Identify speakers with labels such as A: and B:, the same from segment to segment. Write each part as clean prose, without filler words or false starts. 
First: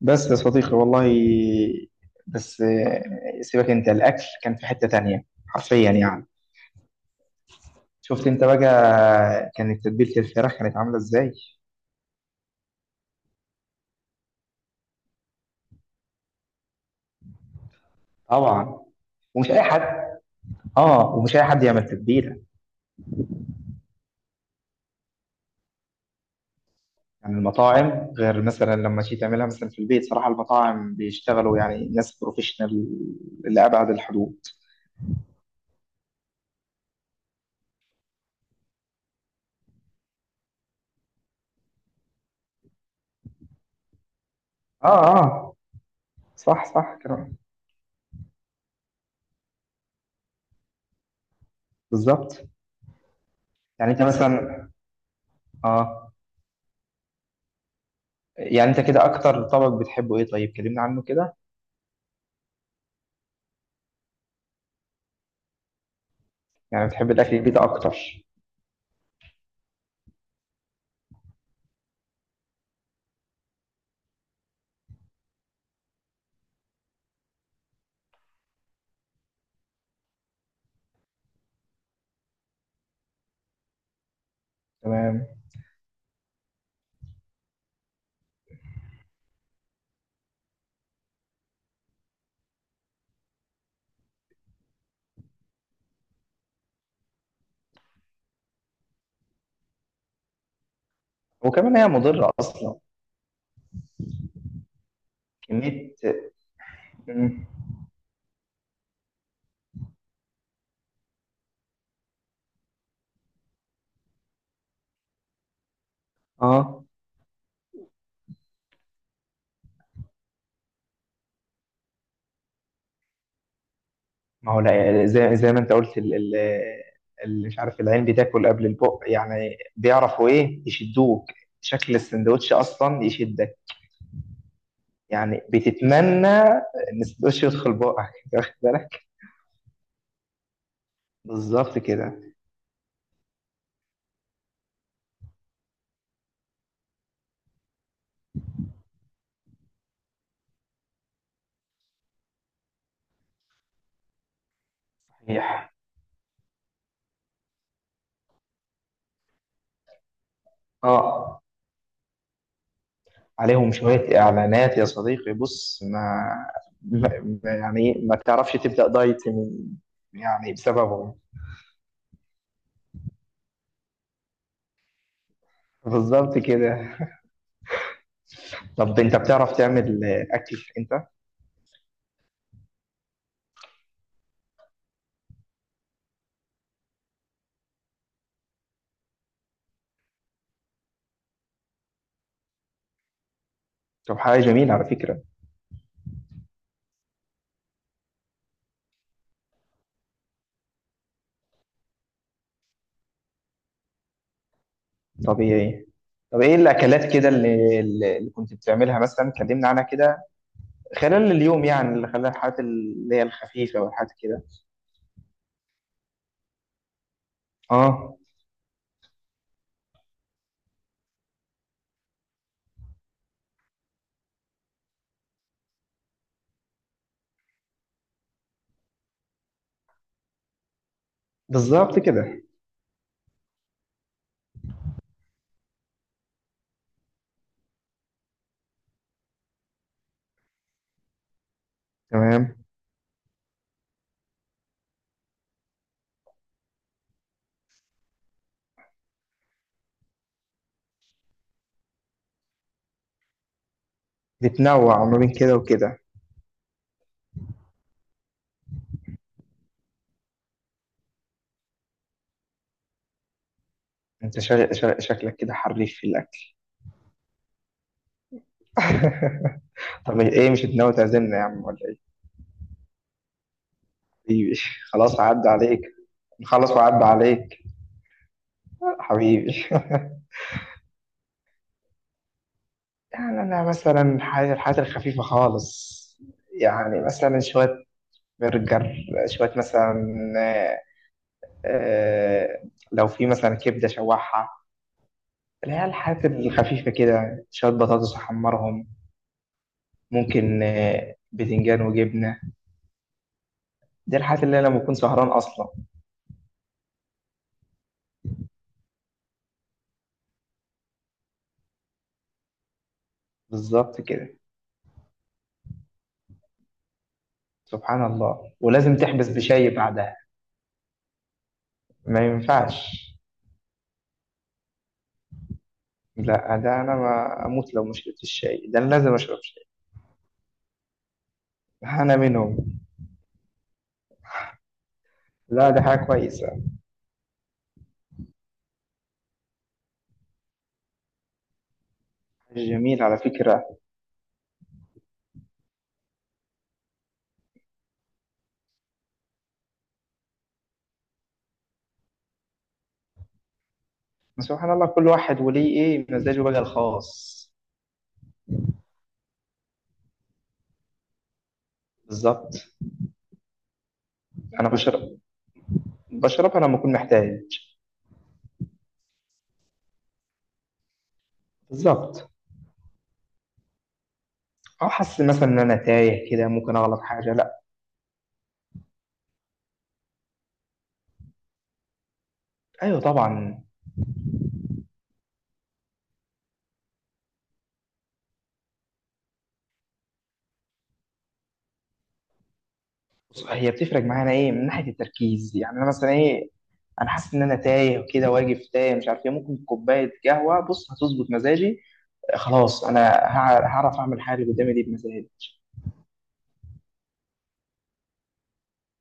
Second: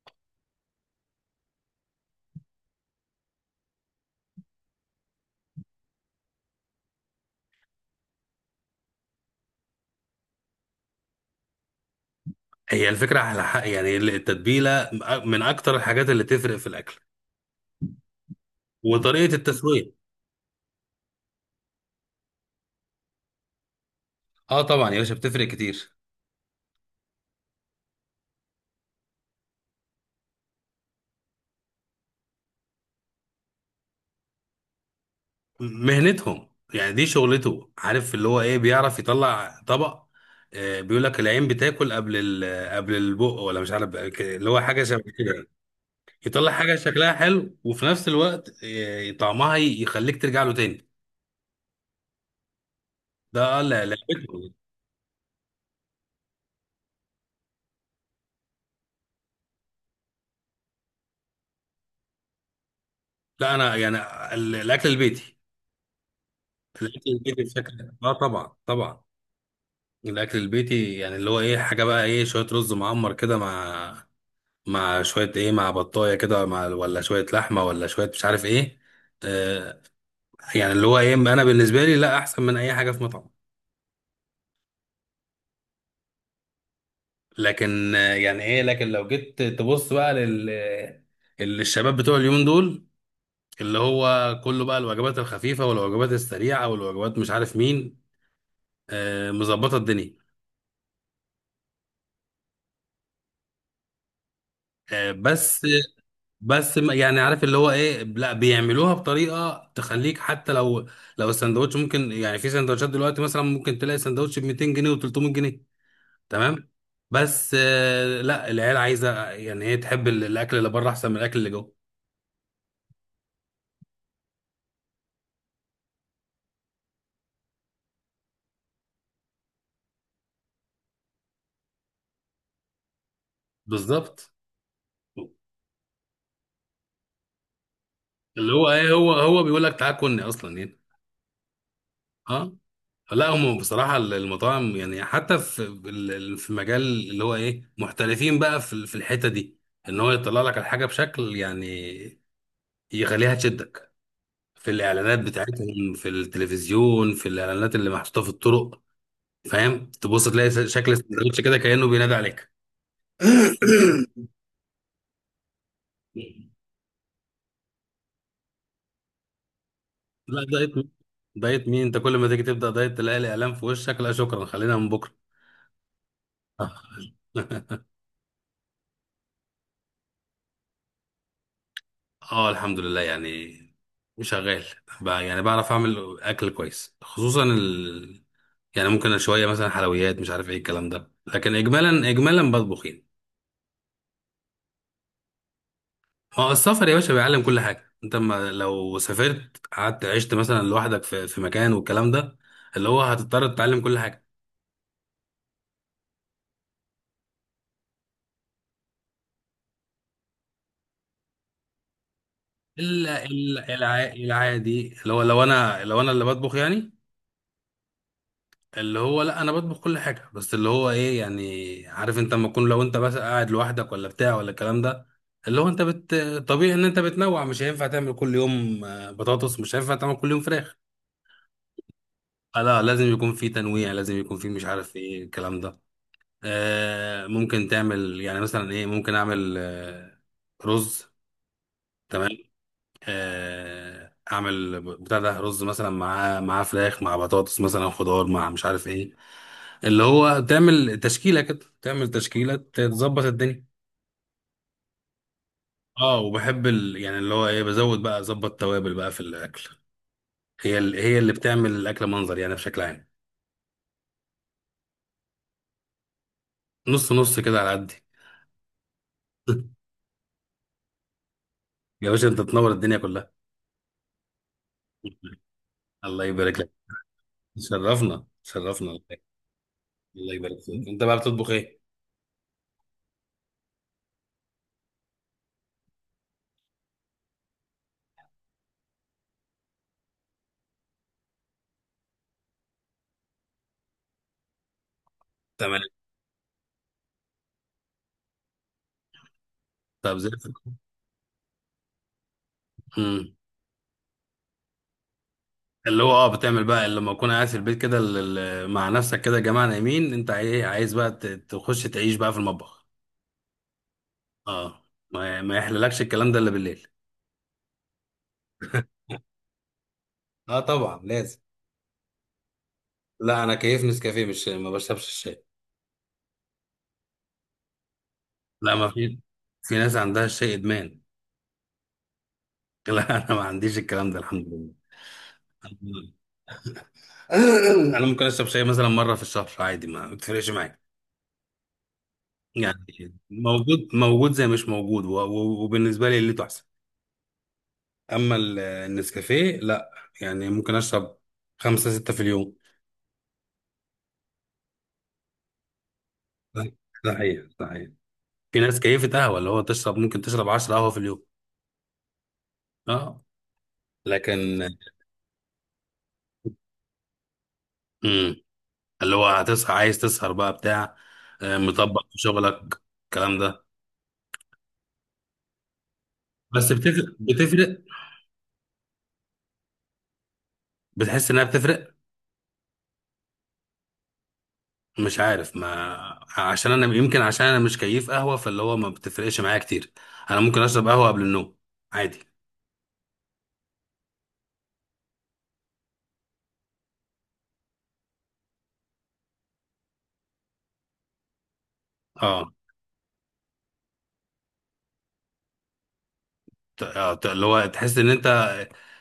A: بس يا صديقي والله بس سيبك انت الاكل كان في حتة تانية حرفيا يعني. شفت انت بقى، كانت تتبيلة الفراخ كانت عاملة ازاي؟
B: هي الفكرة على حق، يعني التتبيلة من أكتر الحاجات اللي تفرق في الأكل
A: طبعا.
B: وطريقة
A: ومش اي حد
B: التسوية.
A: اه ومش اي حد يعمل تتبيلة.
B: اه طبعا يا باشا، بتفرق كتير.
A: يعني المطاعم غير مثلا لما تيجي تعملها مثلا في البيت، صراحة المطاعم بيشتغلوا يعني ناس بروفيشنال لأبعد الحدود.
B: مهنتهم يعني دي شغلته، عارف اللي هو ايه، بيعرف يطلع طبق. بيقول لك العين بتاكل قبل قبل البق، ولا مش عارف اللي هو حاجة
A: اه،
B: شبه كده يعني.
A: اه،
B: يطلع
A: صح
B: حاجة
A: صح
B: شكلها
A: كلام،
B: حلو وفي نفس الوقت طعمها يخليك ترجع له تاني.
A: بالظبط.
B: ده لا
A: يعني
B: لا.
A: انت مثلا اه يعني انت كده اكتر طبق بتحبه ايه؟ طيب كلمنا عنه كده.
B: لا أنا يعني الأكل البيتي.
A: يعني
B: الأكل
A: بتحب الأكل
B: البيتي
A: البيت
B: بشكل
A: أكتر؟
B: طبعا طبعا. الاكل البيتي يعني اللي هو ايه، حاجه بقى ايه، شويه رز معمر كده مع شويه ايه، مع بطايه كده، مع ولا شويه لحمه، ولا شويه مش عارف ايه. آه يعني اللي هو ايه، انا بالنسبه لي لا احسن من اي حاجه في مطعم.
A: تمام.
B: لكن يعني ايه، لكن لو جيت تبص بقى لل الشباب بتوع اليومين دول، اللي هو كله بقى الوجبات الخفيفه والوجبات السريعه والوجبات مش عارف مين. مظبطه الدنيا.
A: وكمان هي مضرة أصلا،
B: بس.
A: كمية.
B: بس يعني عارف
A: مم.
B: اللي هو ايه، لا بيعملوها بطريقه تخليك حتى لو، لو السندوتش، ممكن يعني في سندوتشات دلوقتي، مثلا ممكن تلاقي سندوتش ب 200 جنيه و300 جنيه. تمام.
A: اه،
B: بس لا العيال عايزه، يعني هي تحب الاكل اللي بره احسن من الاكل اللي جوه.
A: ما هو لا، زي ما انت قلت اللي مش عارف، العين بتاكل قبل البق، يعني بيعرفوا ايه يشدوك. شكل السندوتش اصلا يشدك.
B: بالظبط.
A: يعني بتتمنى ان السندوتش يدخل بقك انت
B: اللي
A: واخد
B: هو ايه،
A: بالك؟
B: هو بيقول لك تعال كلني اصلا يعني.
A: بالظبط كده.
B: اه. لا هم بصراحه المطاعم، يعني حتى في في مجال اللي هو ايه، محترفين بقى في في الحته دي. ان هو يطلع لك الحاجه بشكل يعني يخليها تشدك. في الاعلانات
A: صحيح.
B: بتاعتهم في التلفزيون، في الاعلانات اللي محطوطه في الطرق. فاهم، تبص تلاقي شكل السندوتش
A: اه،
B: كده كانه بينادي عليك.
A: عليهم شوية إعلانات يا صديقي. بص، ما يعني ما تعرفش تبدأ دايت من،
B: لا
A: يعني
B: دايت مين،
A: بسببهم.
B: دايت مين. انت كل ما تيجي تبدا دايت تلاقي الاعلان في وشك. لا شكرا، خلينا من بكره.
A: بالظبط كده. طب أنت بتعرف تعمل أكل أنت؟
B: اه الحمد لله يعني، شغال بقى، يعني بعرف اعمل اكل كويس، خصوصا ال... يعني ممكن شويه مثلا حلويات مش عارف ايه الكلام ده، لكن اجمالا اجمالا بطبخ يعني.
A: طب، حاجة جميلة على فكرة.
B: اه السفر يا باشا بيعلم كل حاجة. انت ما لو سافرت قعدت عشت مثلا لوحدك في، في مكان والكلام ده، اللي هو هتضطر تتعلم كل حاجة.
A: طبيعي. طب إيه الأكلات كده اللي كنت بتعملها مثلا؟ كلمنا عنها كده، خلال اليوم، يعني اللي خلال الحاجات اللي هي
B: الا الا
A: الخفيفة والحاجات كده.
B: العادي، اللي هو لو انا، اللي بطبخ يعني،
A: آه،
B: اللي هو لا انا بطبخ كل حاجة. بس اللي هو ايه، يعني عارف انت لما تكون، لو انت بس قاعد لوحدك ولا بتاع ولا الكلام ده، اللي هو انت طبيعي ان انت بتنوع. مش هينفع تعمل كل يوم بطاطس، مش هينفع تعمل كل يوم فراخ.
A: بالظبط كده.
B: لا لازم يكون في تنويع، لازم يكون في مش عارف ايه الكلام ده. ممكن تعمل يعني مثلا ايه، ممكن اعمل رز. تمام.
A: تمام.
B: اعمل بتاع ده، رز مثلا مع فراخ، مع بطاطس، مثلا خضار، مع مش عارف ايه. اللي هو تعمل تشكيله كده، تعمل تشكيله، تظبط الدنيا.
A: بتنوع ما بين كده وكده.
B: اه وبحب ال... يعني اللي هو ايه، بزود بقى اظبط توابل بقى في الاكل. هي ال... هي اللي بتعمل الاكل منظر يعني بشكل عام.
A: أنت شكلك كده حريف في الأكل.
B: نص نص كده على قدي.
A: طب ايه، مش ناوي تعزمنا يا عم ولا
B: يا
A: ايه؟
B: باشا انت تنور الدنيا كلها.
A: حبيبي. خلاص، هعدي عليك.
B: الله يبارك لك.
A: نخلص وأعد عليك.
B: شرفنا شرفنا.
A: حبيبي.
B: الله يبارك فيك. انت بقى بتطبخ ايه؟
A: يعني أنا مثلا الحاجات الخفيفة خالص. يعني مثلا شوية برجر، شوية مثلا، آه، آه، لو في مثلا كبدة شوحها. اللي
B: تمام.
A: هي الحاجات الخفيفة كده، شوية بطاطس أحمرهم.
B: طب زي الفل.
A: ممكن بتنجان وجبنة.
B: امم.
A: دي الحاجات اللي أنا لما بكون سهران أصلا.
B: اللي هو اه بتعمل بقى لما اكون قاعد في البيت كده، مع نفسك كده، يا جماعه نايمين، انت عايز بقى تخش تعيش بقى في المطبخ.
A: بالظبط كده.
B: اه ما يحللكش الكلام ده الا بالليل.
A: سبحان الله، ولازم تحبس بشاي بعدها.
B: اه طبعا لازم.
A: ما ينفعش.
B: لا انا كيف نسكافيه، مش ما بشربش الشاي.
A: لا، ده انا ما اموت لو ما شربتش الشاي.
B: لا
A: ده انا
B: ما
A: لازم
B: في،
A: اشرب شاي.
B: في ناس عندها الشاي ادمان.
A: انا منهم.
B: لا انا ما عنديش الكلام ده الحمد لله.
A: لا، ده حاجه كويسه.
B: انا ممكن اشرب شاي مثلا مره في الشهر عادي، ما بتفرقش معايا.
A: حاجه جميله
B: يعني
A: على فكره.
B: موجود موجود زي مش موجود، وبالنسبه لي اللي تحسن. اما النسكافيه لا، يعني ممكن اشرب 5 6 في اليوم.
A: سبحان الله، كل واحد وليه ايه مزاجه بقى
B: ده
A: الخاص.
B: حقيقي ده حقيقي. في ناس كيفة قهوة، اللي هو تشرب ممكن تشرب 10 قهوة في اليوم.
A: بالظبط.
B: اه. لكن.
A: انا بشربها لما اكون محتاج.
B: امم. اللي هو هتصحى عايز تسهر بقى بتاع، مطبق في
A: بالظبط.
B: شغلك الكلام ده.
A: او حاسس مثلا ان انا تايه كده،
B: بس
A: ممكن اغلط
B: بتفرق
A: حاجه، لا.
B: بتفرق، بتحس انها بتفرق.
A: ايوه طبعا.
B: مش عارف، ما عشان انا يمكن عشان انا مش كيف قهوه، فاللي هو ما بتفرقش معايا كتير. انا ممكن اشرب قهوه قبل النوم عادي.
A: بص، هي بتفرق معانا ايه، من ناحيه التركيز يعني. انا مثلا ايه، انا حاسس ان انا تايه وكده، واقف تايه مش عارف ايه، ممكن كوبايه قهوه، بص هتظبط مزاجي.
B: اه
A: خلاص انا هعرف اعمل حاجه اللي قدامي دي بمزاجي.
B: اللي هو تحس ان انت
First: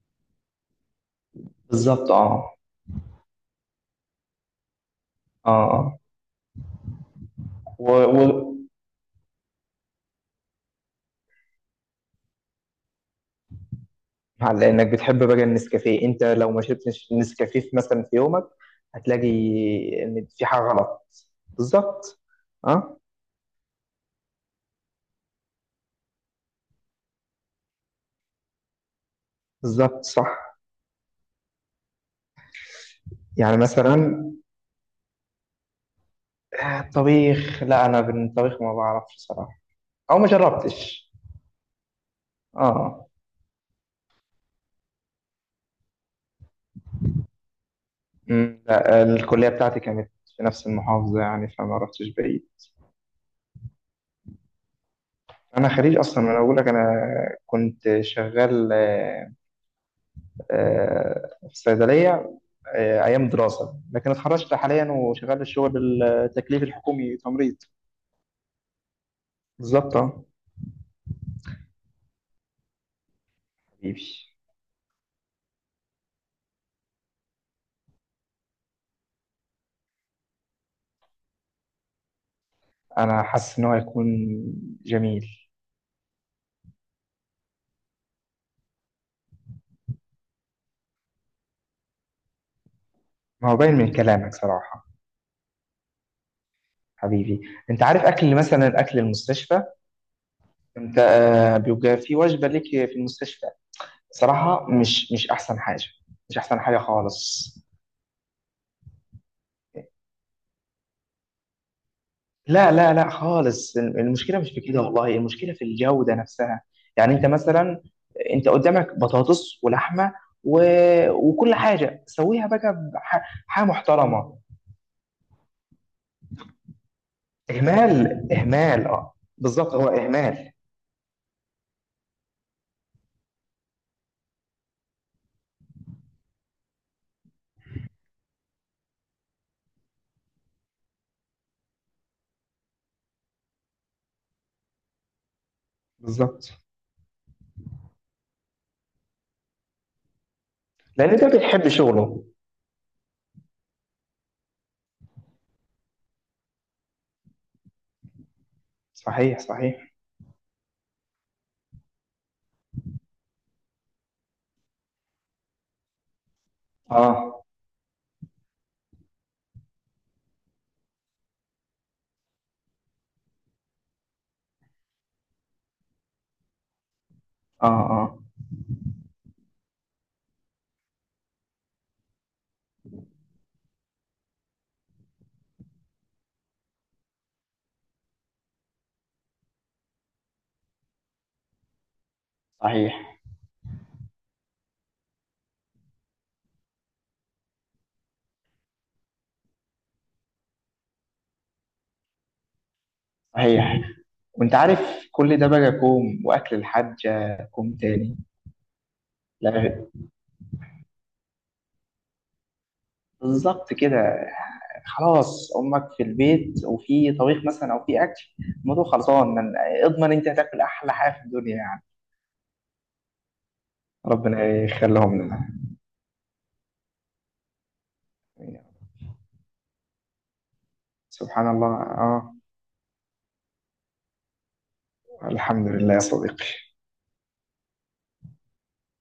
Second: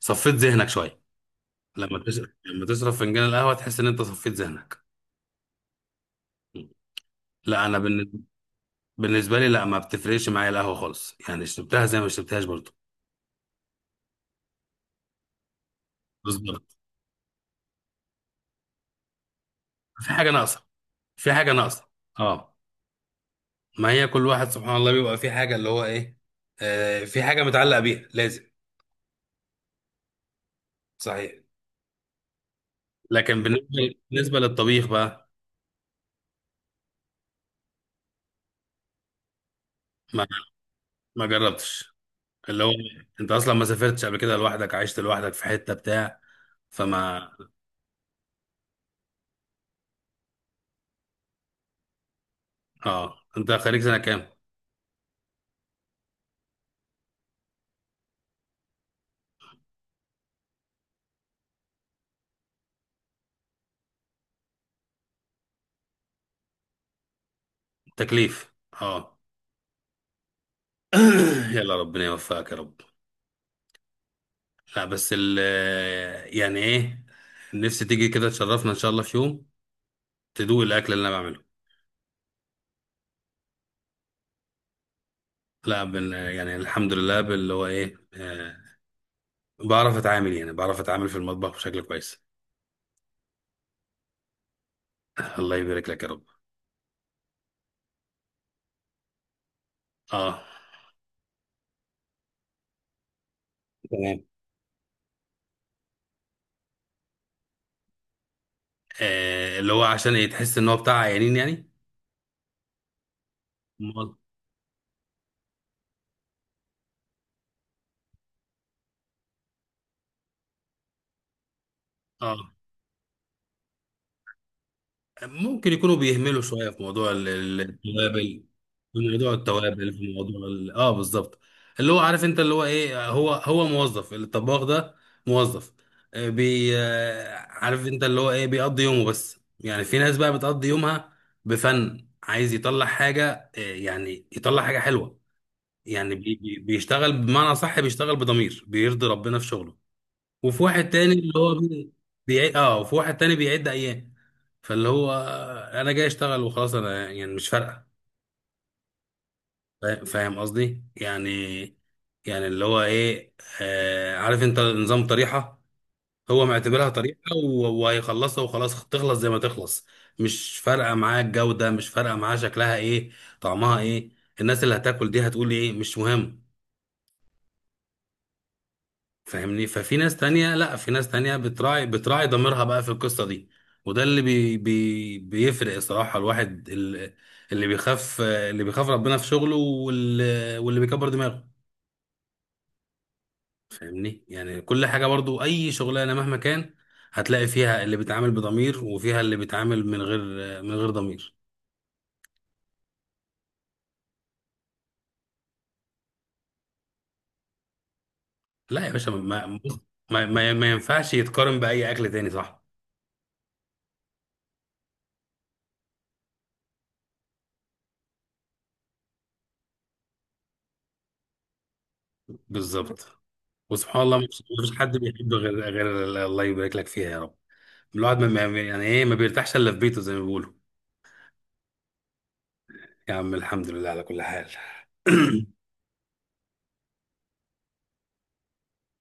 B: صفيت ذهنك شويه. لما
A: بالظبط.
B: تشرب،
A: اه،
B: لما تشرب فنجان القهوه، تحس ان انت صفيت ذهنك.
A: اه، آه.
B: لا انا
A: و... و...
B: بالنسبه لي لا، ما بتفرقش معايا القهوه خالص، يعني شربتها زي ما شربتهاش برضه.
A: على انك بتحب بقى النسكافيه، انت لو ما
B: بالظبط.
A: شربتش نسكافيه مثلا في يومك، هتلاقي
B: في
A: ان
B: حاجه
A: في حاجه
B: ناقصه.
A: غلط.
B: في حاجه ناقصه.
A: بالظبط.
B: اه.
A: اه،
B: ما هي كل واحد سبحان الله بيبقى في حاجه اللي هو ايه، في حاجه متعلق بيها لازم.
A: بالظبط صح.
B: صحيح. لكن
A: يعني
B: بالنسبه
A: مثلا،
B: بالنسبه للطبيخ بقى.
A: الطبيخ، لا انا بالطبيخ ما بعرفش صراحه، او
B: ما
A: ما جربتش.
B: ما جربتش. اللي هو
A: اه.
B: انت اصلا ما سافرتش قبل كده لوحدك، عشت لوحدك في حته بتاع، فما.
A: لا الكليه بتاعتي كانت في نفس المحافظه، يعني فما رحتش بعيد.
B: اه انت خريج سنه كام؟
A: انا خريج اصلا، ما انا بقول لك انا كنت شغال في صيدليه، ايام دراسه. لكن اتخرجت حاليا وشغال الشغل، التكليف الحكومي، تمريض.
B: تكليف. اه.
A: بالظبط. آه.
B: يلا ربنا يوفقك يا رب.
A: حبيبي.
B: لا بس ال، يعني ايه، نفسي تيجي كده تشرفنا ان شاء الله في يوم، تدوق الاكل اللي انا بعمله.
A: انا حاسس ان هو هيكون جميل.
B: لا بن يعني الحمد لله باللي هو ايه، بعرف اتعامل، يعني بعرف اتعامل في المطبخ بشكل كويس.
A: ما هو باين من كلامك صراحه.
B: الله يبارك لك يا رب.
A: حبيبي. انت عارف، اكل مثلا اكل المستشفى،
B: اه.
A: انت بيبقى في وجبه ليك في المستشفى.
B: تمام.
A: صراحة مش أحسن حاجة، مش أحسن حاجة خالص.
B: اللي هو عشان يتحس ان هو بتاع عيانين يعني.
A: لا، لا، لا خالص.
B: مو-
A: المشكلة مش في كده، والله، المشكلة في الجودة نفسها. يعني أنت مثلا، أنت قدامك بطاطس ولحمة، و... وكل حاجة
B: اه
A: سويها بقى حاجة محترمة.
B: ممكن يكونوا بيهملوا شويه في موضوع
A: إهمال،
B: التوابل.
A: إهمال،
B: في
A: أه
B: موضوع
A: بالظبط هو
B: التوابل، في موضوع
A: إهمال.
B: ال... اه بالظبط. اللي هو عارف انت اللي هو ايه، هو موظف، الطباخ ده موظف. آه، بي آه، عارف انت اللي هو ايه، بيقضي يومه بس. يعني في ناس بقى بتقضي يومها بفن، عايز يطلع حاجه يعني يطلع حاجه حلوه. يعني
A: بالظبط.
B: بيشتغل بمعنى صح، بيشتغل بضمير، بيرضي ربنا في شغله. وفي واحد تاني
A: لأن ده
B: اللي هو
A: بيحب شغله.
B: بيعد. اه وفي واحد تاني بيعد ايام، فاللي هو انا جاي اشتغل وخلاص، انا يعني مش فارقه.
A: صحيح، صحيح.
B: فاهم قصدي يعني. يعني اللي هو ايه، عارف انت نظام طريحه، هو معتبرها طريحه،
A: أه،
B: وهيخلصها وخلاص، تخلص زي ما تخلص. مش فارقه معاه الجوده، مش فارقه معاه شكلها ايه، طعمها ايه، الناس اللي هتاكل دي هتقول ايه، مش مهم.
A: أه، أه.
B: فاهمني. ففي ناس تانية لا، في ناس تانية بتراعي، بتراعي ضميرها بقى في القصة دي. وده اللي بي بي بيفرق الصراحة. الواحد اللي بيخاف، اللي بيخاف ربنا في شغله، واللي بيكبر دماغه.
A: صحيح،
B: فاهمني يعني كل حاجة برضو، أي شغلانة مهما كان، هتلاقي فيها اللي بيتعامل بضمير، وفيها اللي بيتعامل من غير، من غير ضمير.
A: صحيح. وأنت عارف، كل ده بقى كوم، وأكل الحاجة كوم تاني.
B: لا يا باشا
A: لا.
B: ما ينفعش يتقارن بأي أكل تاني، صح.
A: بالظبط كده. خلاص، امك في البيت وفي طبيخ مثلا او في اكل، الموضوع خلصان من، اضمن انت هتاكل احلى حاجه في الدنيا يعني.
B: بالظبط. وسبحان الله مفيش،
A: ربنا
B: مفيش حد
A: يخليهم
B: بيحب
A: لنا.
B: غير، غير الله يبارك لك فيها يا رب. الواحد يعني ايه، ما بيرتاحش الا في بيته زي ما بيقولوا.
A: سبحان الله. اه،
B: يا عم الحمد لله على كل حال.
A: الحمد لله يا صديقي.